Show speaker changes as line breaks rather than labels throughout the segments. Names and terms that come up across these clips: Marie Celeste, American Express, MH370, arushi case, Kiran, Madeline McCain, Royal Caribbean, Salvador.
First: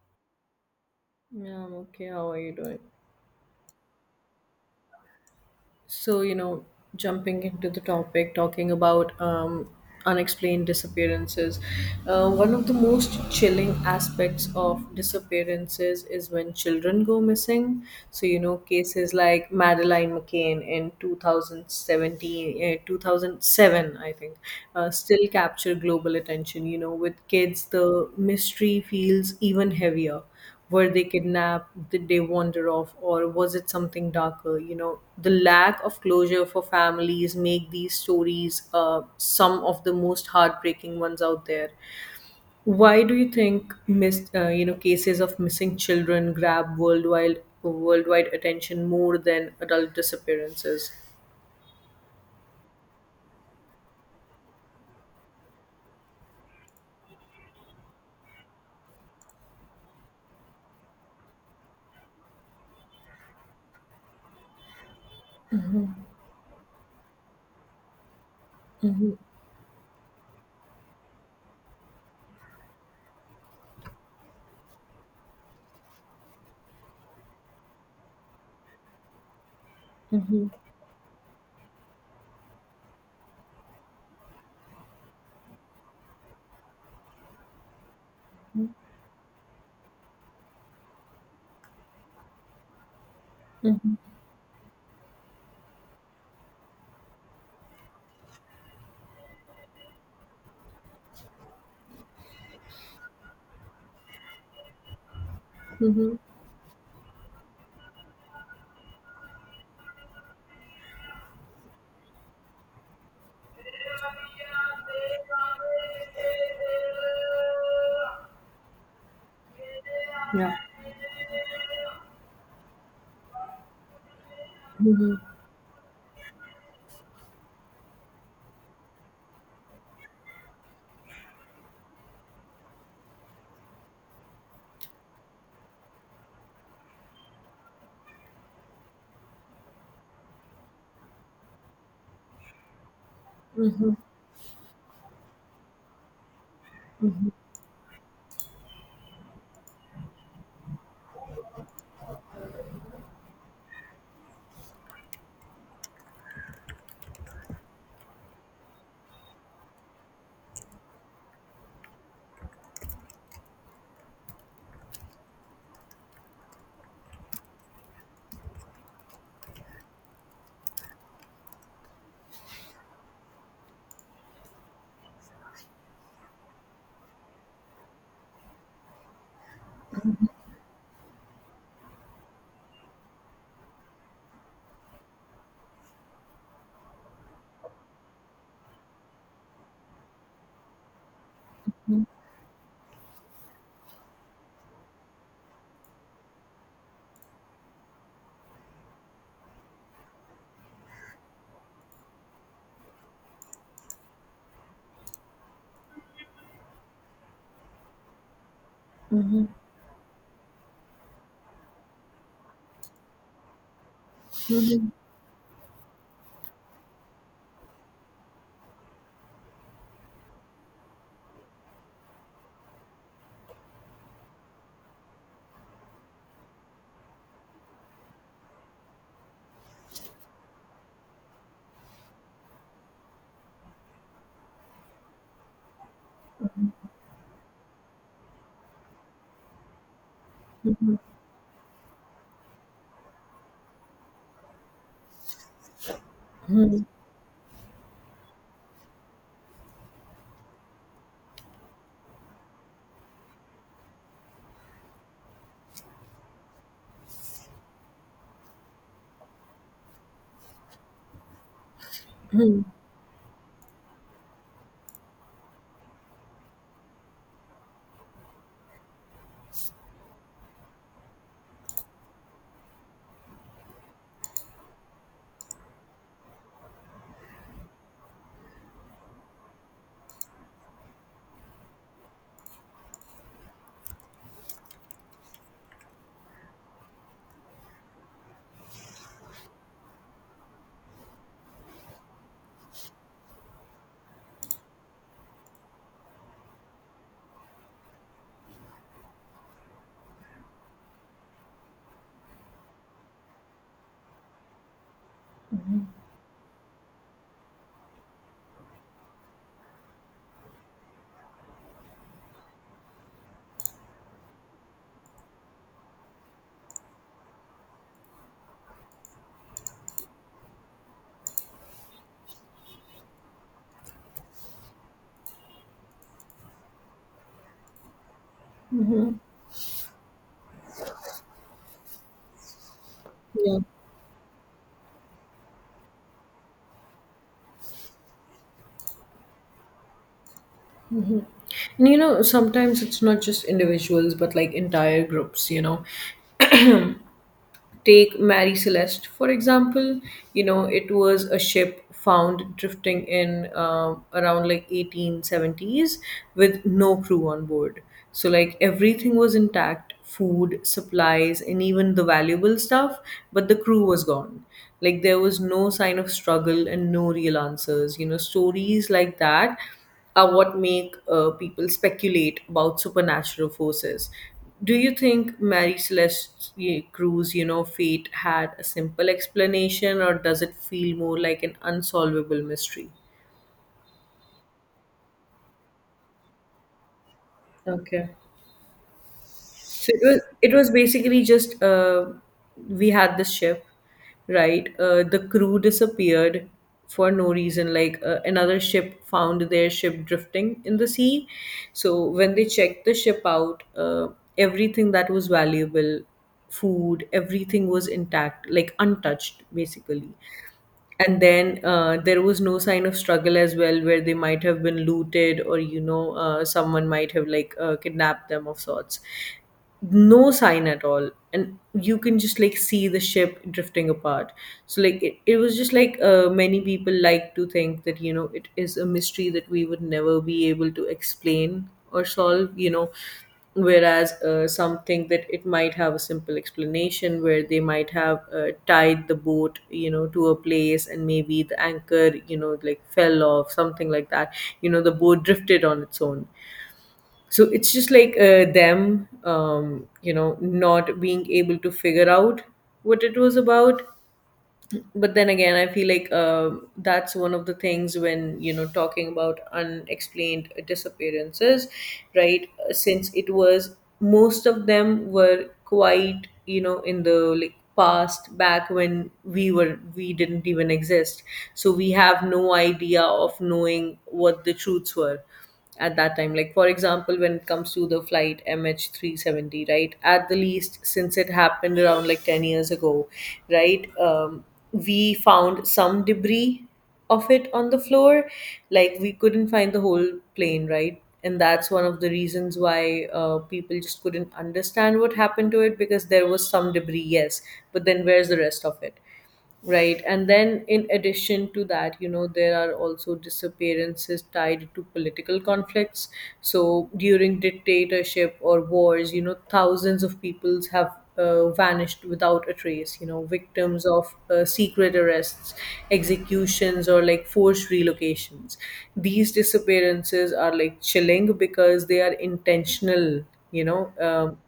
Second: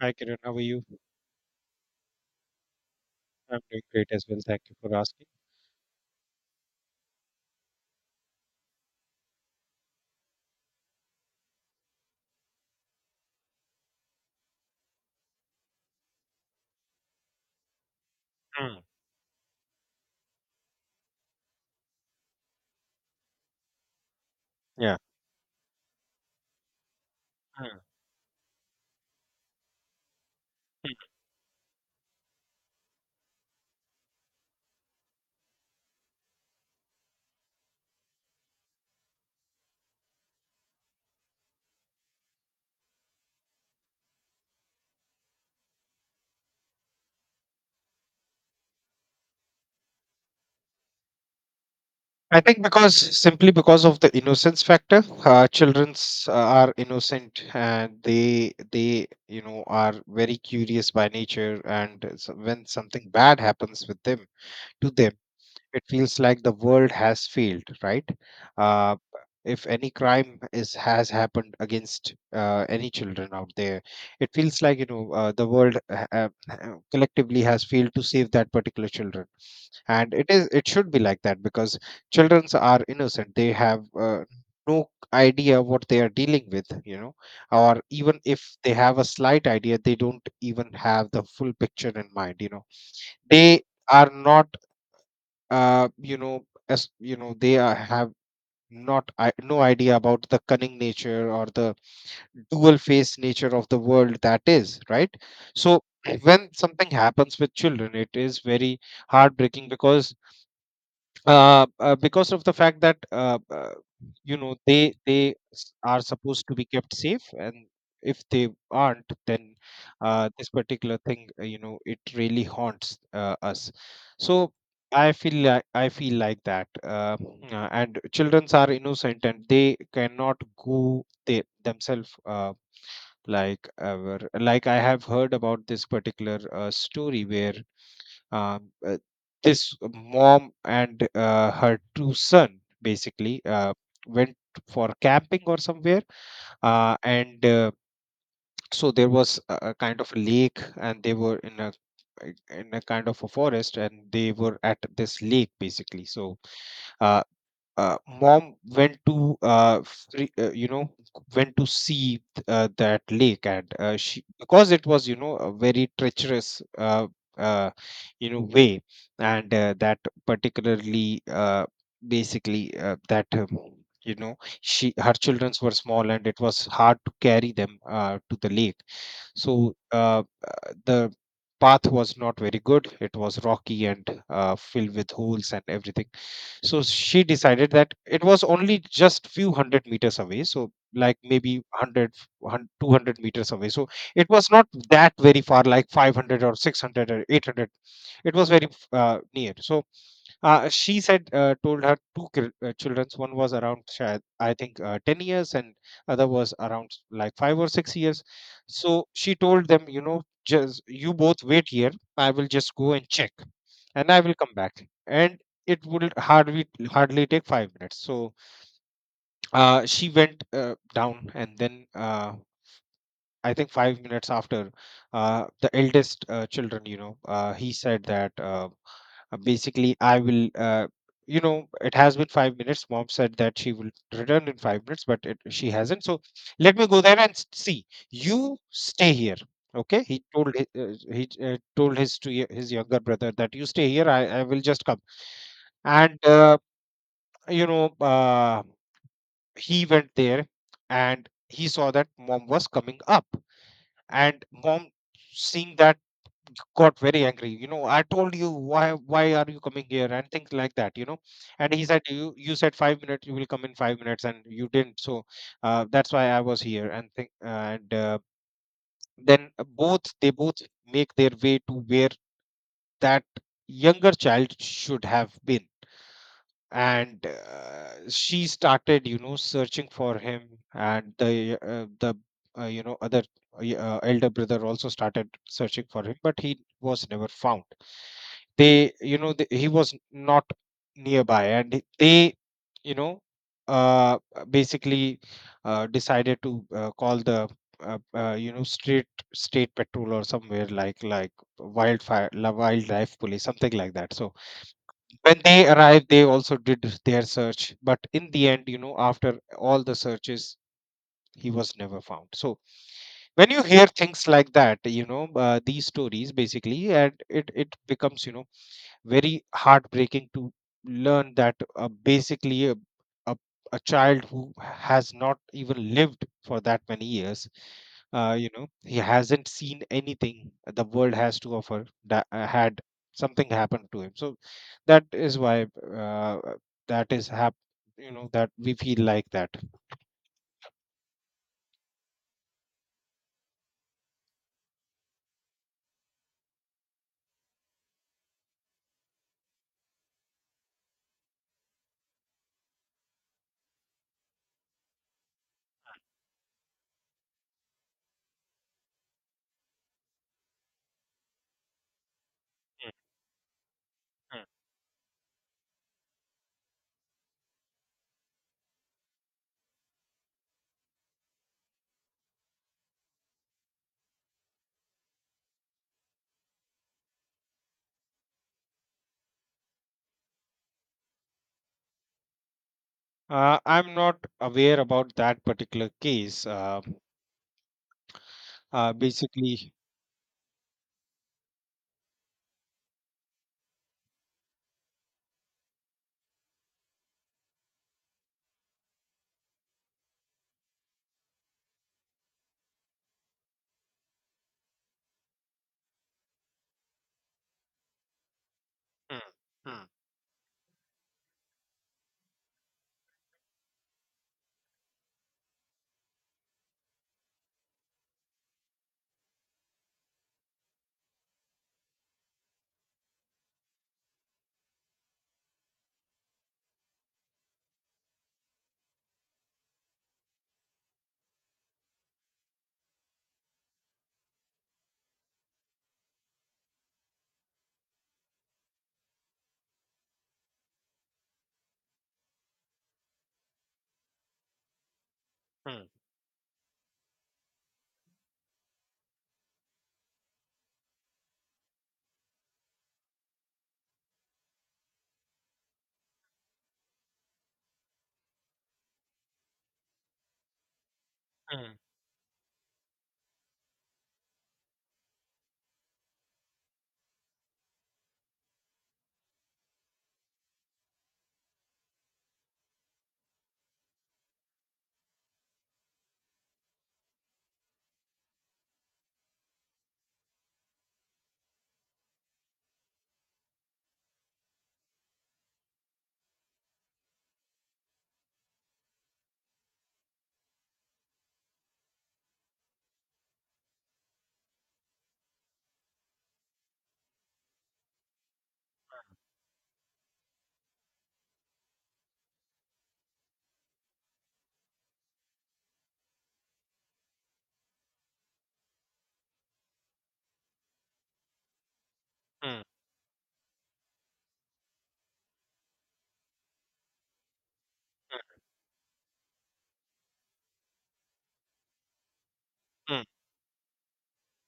Hi, Kiran. How are you?
Yeah, I'm okay. How are you doing?
I'm doing great as well. Thank you for asking.
So, you know, Jumping into the topic, talking about unexplained disappearances. One of the most chilling aspects of disappearances is when children go missing. So, you know,
Mm,
cases like Madeline McCain in 2017, 2007, I think,
yeah.
still capture global attention. You know, with kids,
Mm.
the mystery feels even heavier. Were they kidnapped? Did they wander off? Or was it something darker? You know, the lack of closure for families make these stories some of the most heartbreaking ones out there. Why do you think you know, cases of missing children grab worldwide attention more than adult disappearances?
I think because simply because of the innocence factor, childrens are innocent, and they are very curious by nature. And when something bad happens with them to them, it feels like the world has failed, right. uh,
Hmm.
if any crime is has happened against any children out there, it feels like the world collectively has failed to save that particular children. And it
Hmm.
is it should be like that, because children are innocent. They have no idea what they are dealing with. Or even if they have a slight idea, they don't even have the full picture in mind. They are not, as you know, they are, have not I, no idea about the cunning nature or the dual face nature of the world, that is right. So
Hmm.
when something happens with children, it is very heartbreaking, because of the fact that, they are supposed to be kept safe. And if they aren't, then this
Yeah.
particular thing, it really haunts us. So i
Hmm.
feel like i feel like that, and children are innocent and they cannot go, they themselves, like, ever. Like, I have heard about this particular story where, um, uh, this mom and her two son basically
Hmm.
went for camping or somewhere. And So there was a kind of a lake, and they were in a kind of a forest, and they were at this lake, basically. So uh, mom went to free, you know went to see that lake. And she, because it was, a very treacherous, uh, way. And that, particularly basically that you know she, her childrens were small, and it was hard to carry them to the lake. So the path was not very good. It was rocky and filled with holes and everything. So she decided that it was only just few hundred meters away, so like maybe 100 200 meters away. So it was not that very far, like 500 or 600 or 800. It was very near. So she said told her two children. One was around, I think, 10 years, and other was around like 5 or 6 years. So she told them, just, you both wait here. I will just go and check, and I will come back.
Hmm.
And it would hardly take 5 minutes. So she went down. And then, uh, I think 5 minutes after, the eldest children, he said that, basically, it has been 5 minutes. Mom said that she will return in 5 minutes, but she hasn't. So let me go there and see. You stay here. Okay, he told hi- he told his to y- his younger brother that you stay here. I will just come. And you know uh, he went there, and he saw that mom was coming up. And mom, seeing that, got very angry. I told you, why are you coming here and things like that. And he said, you said 5 minutes, you will come in 5 minutes, and you didn't. So that's why I was here, and think. And then both they both make their way to where that younger child should have been. And she started, searching for him. And the other, elder brother also started searching for him, but he was never found. They you know they, He was not nearby. And they, you know uh basically, decided to call the, you know street state patrol or somewhere, like wildlife police, something like that. So when they arrived, they also did their search, but in the end, after all the searches, he was never found. So when you hear things like that, these stories, basically, and it becomes, very heartbreaking to learn that, basically, a, a child who has not even lived for that many years, he hasn't seen anything the world has to offer, that had something
Yeah.
happened to him. So that is why, uh, that is hap- that we feel like that.
And you know, sometimes it's not just individuals, but like entire groups, you know. Take Marie Celeste, for example, you know, it was a ship found drifting in around like 1870s with no crew on board. So, like, everything was intact, food, supplies, and even the valuable stuff, but the crew was gone. Like, there was no sign of struggle and no real answers. You know, stories like that are what make people speculate about supernatural forces. Do you think Mary Celeste Cruz, you know, fate had a simple explanation, or does it feel more like an unsolvable mystery?
Uh, I'm not aware about that particular case.
Okay.
Basically,
So it was, it was basically just, we had this ship, right? The crew disappeared for no reason. Like another ship found their ship drifting in the sea. So when they checked the ship out, everything that was valuable, food, everything was intact, like
Mm,
untouched,
mm,
basically. And then there was no sign of struggle as well, where they might have been looted, or you know, someone might have like kidnapped them of sorts. No sign at all, and you can just like see the ship drifting apart. So like it was just like, many people like to think that, you know, it is a mystery that we would never be able to explain or solve, you know, whereas some think that it might have a simple explanation, where they might have tied the boat, you know, to a place, and maybe the anchor, you know, like fell off, something like that. You know, the boat drifted on
mm,
its own. So it's just like them, you know, not being able to figure out what it was about. But then again, I feel like, that's one of the things when, you know, talking about unexplained disappearances,
mm,
right? Since it was, most of them were quite, you know, in the, like, past, back when we were, we didn't even exist. So we have no idea of knowing what the truths were at that time. Like, for example, when it comes to the flight MH370, right, at the least, since it happened around like 10 years ago, right, we found some debris of it on the floor. Like we couldn't find the whole plane, right? And that's one of the reasons why people just couldn't understand what happened to it, because there was some debris, yes, but then where's the rest of it? Right. And then, in addition to that, you know, there are also disappearances tied to political conflicts. So, during dictatorship or wars, you know, thousands of peoples have vanished without a
mm,
trace, you know, victims of secret arrests, executions, or like forced relocations. These disappearances are like chilling because they are
mm,
intentional, you know,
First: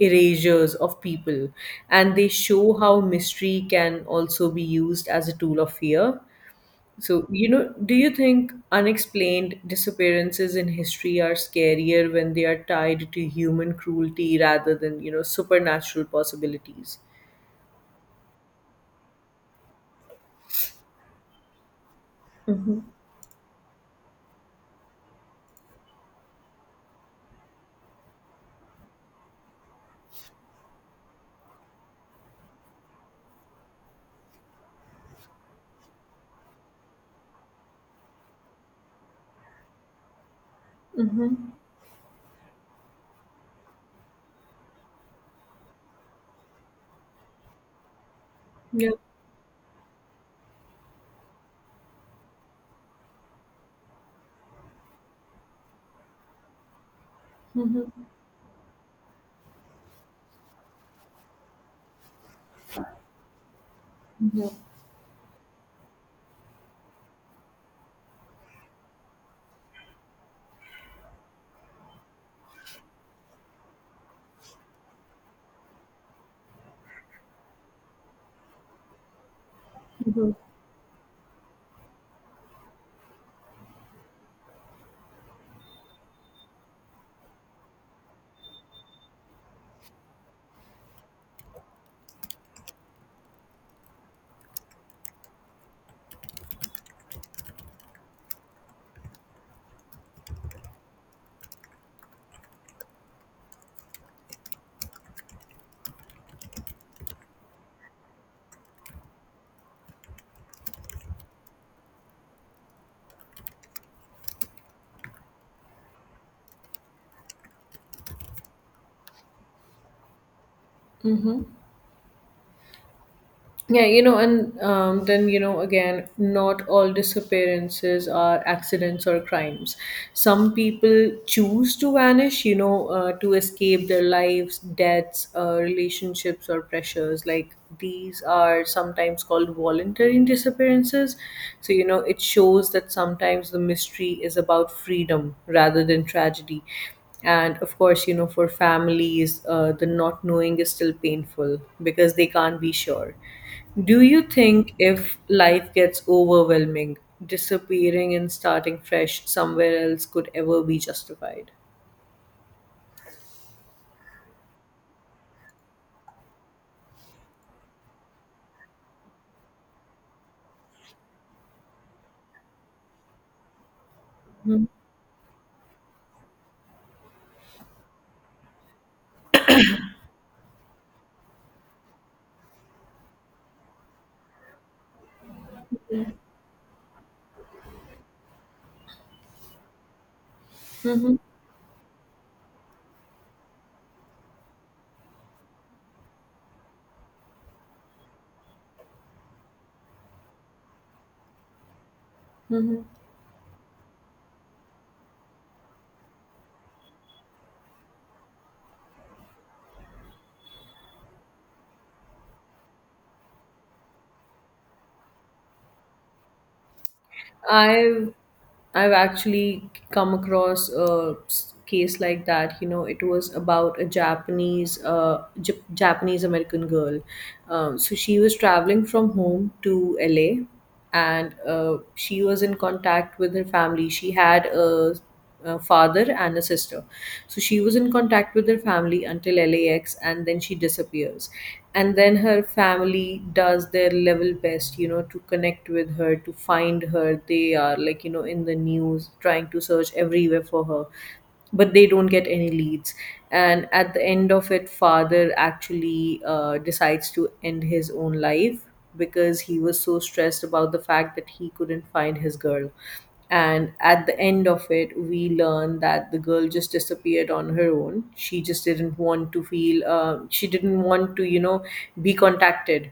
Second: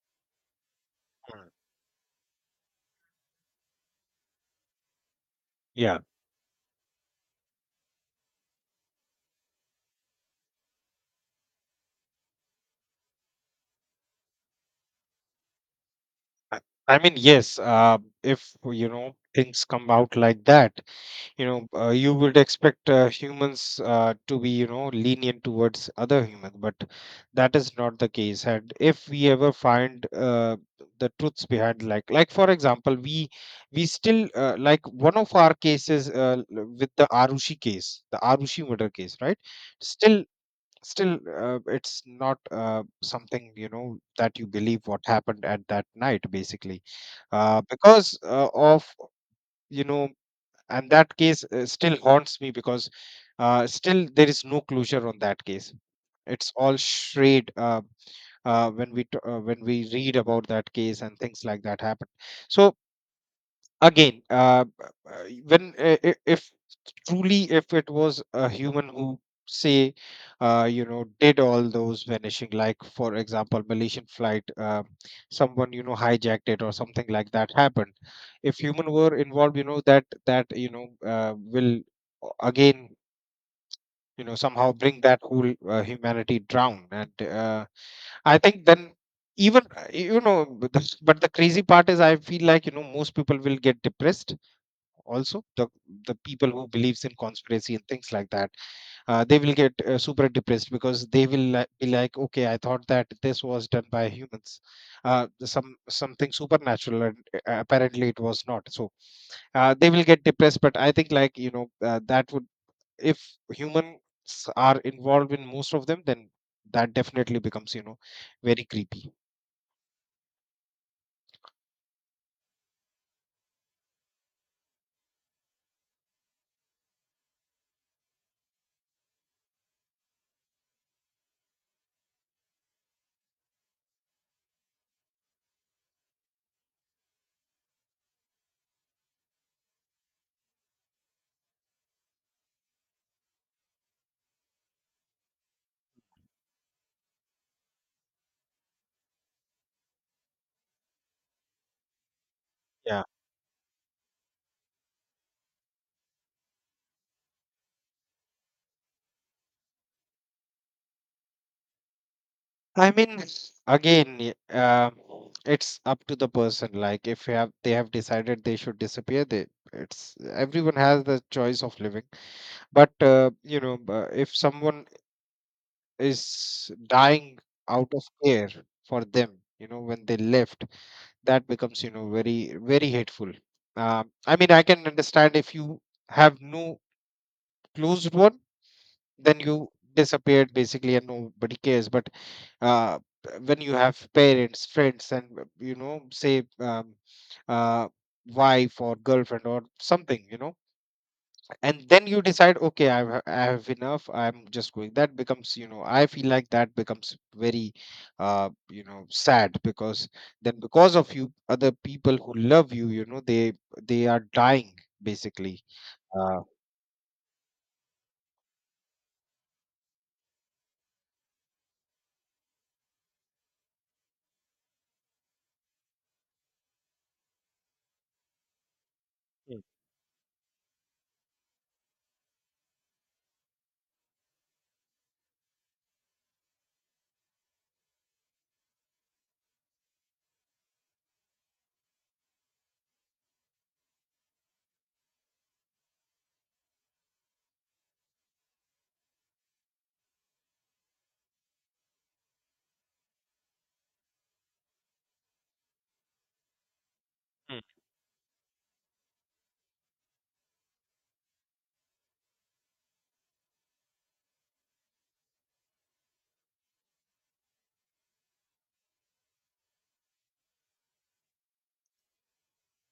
erasures of people,
mm.
and they show how mystery can also be used as a tool of
Yeah.
fear. So you know, do you think unexplained disappearances in history are scarier when they are tied to human cruelty rather than, you know, supernatural
I
possibilities?
I mean, yes, if, things come out like that, you would
Mm-hmm.
expect, humans, to be, lenient towards other humans. But that is not the case. And if we ever find the truths behind, like for example, we still, like one of our cases, with the Arushi murder case, right. Still still,
Mm-hmm.
it's not, something, that you believe what happened at that night, basically, because, of.
Yeah.
You know and that case, still haunts me, because, still there is no closure on that case. It's all shade. When we read about that case and things like that happen. So again, when, if truly, if it was a human who, say, did all those vanishing, like, for example, Malaysian flight, someone, hijacked it or something like that happened. If human were involved, that, will, again, somehow bring that whole, humanity down. And I think then, even but the crazy part is, I feel like, most people will get depressed. Also the people who believes in conspiracy and things like that, they will get super depressed, because they will, be like, okay, I thought that this was done by humans, some something supernatural, and apparently it was not. So they will get depressed. But I think, like, that would, if humans are involved in most of them, then that definitely becomes, very creepy.
Yeah, you know, and then, you know, again, not all disappearances are accidents or crimes. Some people choose to vanish, you know, to escape their lives, deaths, relationships, or pressures. Like these are sometimes called voluntary disappearances. So, you know, it shows that sometimes the mystery is about freedom rather than tragedy. And of course, you know, for families, the not knowing is still painful because they can't be
Yeah,
sure. Do you think if life gets overwhelming, disappearing and starting fresh somewhere else could ever be justified?
I mean, again, it's up to the person. Like, if you have they have decided they should disappear, they it's, everyone has the choice of living. But if someone is dying out of care for them, when they left, that becomes, very, very hateful. I mean, I can understand if you have no closed one, then you disappeared basically, and
Hmm.
nobody cares. But uh, when you have parents, friends, and, say, uh, wife or girlfriend or something, and then you decide,
Hmm.
okay, I have enough, I'm just going. That becomes, I feel like that becomes very, sad, because then because of you, other people who love you, you know they are dying, basically. uh,
I've I've actually come across a case like that. You know, it was about a Japanese Japanese American girl. So she was traveling from home
Mm, mm.
to LA, and she was in contact with her family. She had a father and a sister. So she was in contact with her family until LAX, and then she disappears. And then her family does their level best, you know, to connect with her, to find her. They are like, you know, in the news, trying to search everywhere for her, but they don't get any leads. And at the end of it, father actually decides to end his own life, because he was so stressed about the fact that he couldn't find his girl. And at the end of it, we learn that the girl just disappeared on her own. She just didn't want to feel, she didn't want to, you know, be contacted.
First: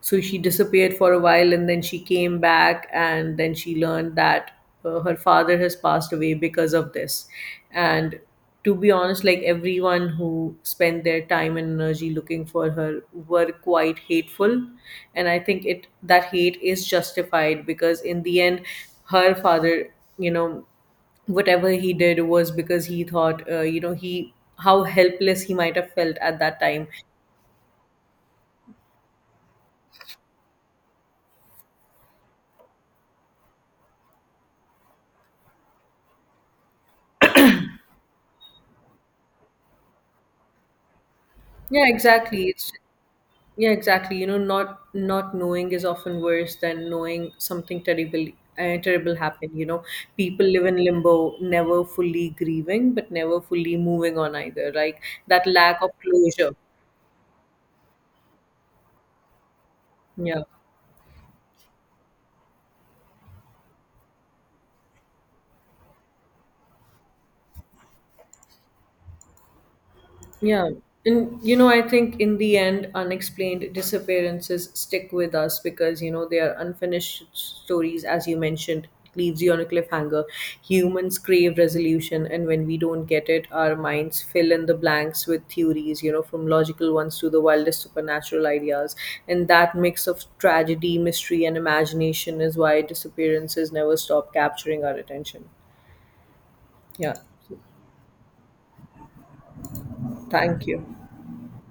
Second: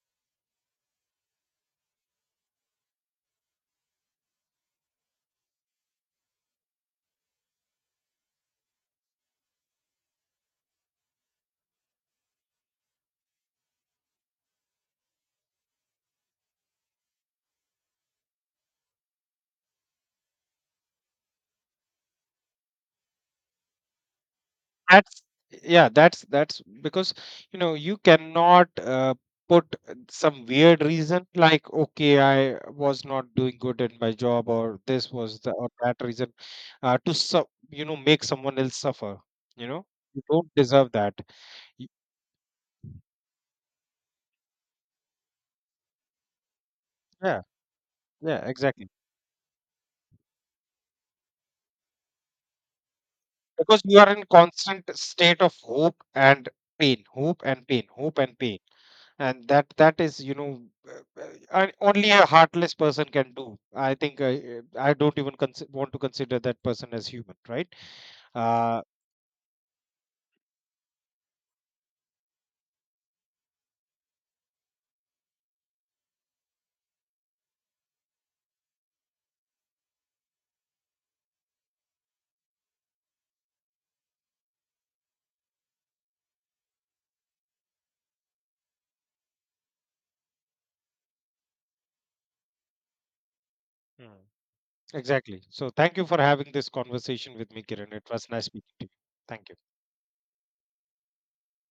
So she disappeared for a while, and then she came back, and then she learned that her father has passed away because of this. And to be honest, like everyone who spent their time and energy looking for her were quite hateful. And I think it, that hate is justified, because in the end, her father, you know, whatever he did was because he thought, you know, he, how
That's,
helpless he might
yeah,
have felt
that's
at that
that's
time.
because, you cannot, put some weird reason like, okay, I was not doing good in my job or this was the, or that reason, uh, to su- make someone else suffer. you know you don't deserve that.
Yeah,
Y-
exactly. It's Yeah, exactly. You know, not knowing is often worse than knowing
yeah,
something terrible,
yeah, exactly.
happened. You know, people live in limbo, never fully grieving, but never fully
Because you are
moving
in
on either.
constant
Like
state
that
of
lack of
hope and
closure.
pain, hope and pain, hope and pain. And that is,
Yeah.
uh, uh, only a heartless person can do, I think. I don't even want to consider that person as human, right. uh,
Yeah. And, you know, I think in the end, unexplained disappearances stick with us because, you know, they are unfinished stories, as you mentioned. It leaves you on a cliffhanger. Humans crave resolution, and when we don't get it, our minds fill in the blanks with theories, you know, from logical ones to the wildest supernatural ideas. And that mix of tragedy, mystery, and imagination is why disappearances never
Hmm.
stop capturing our
Exactly.
attention.
So thank you for having this
Yeah.
conversation with me, Kiran. It was nice speaking to you. Thank you.
Thank you.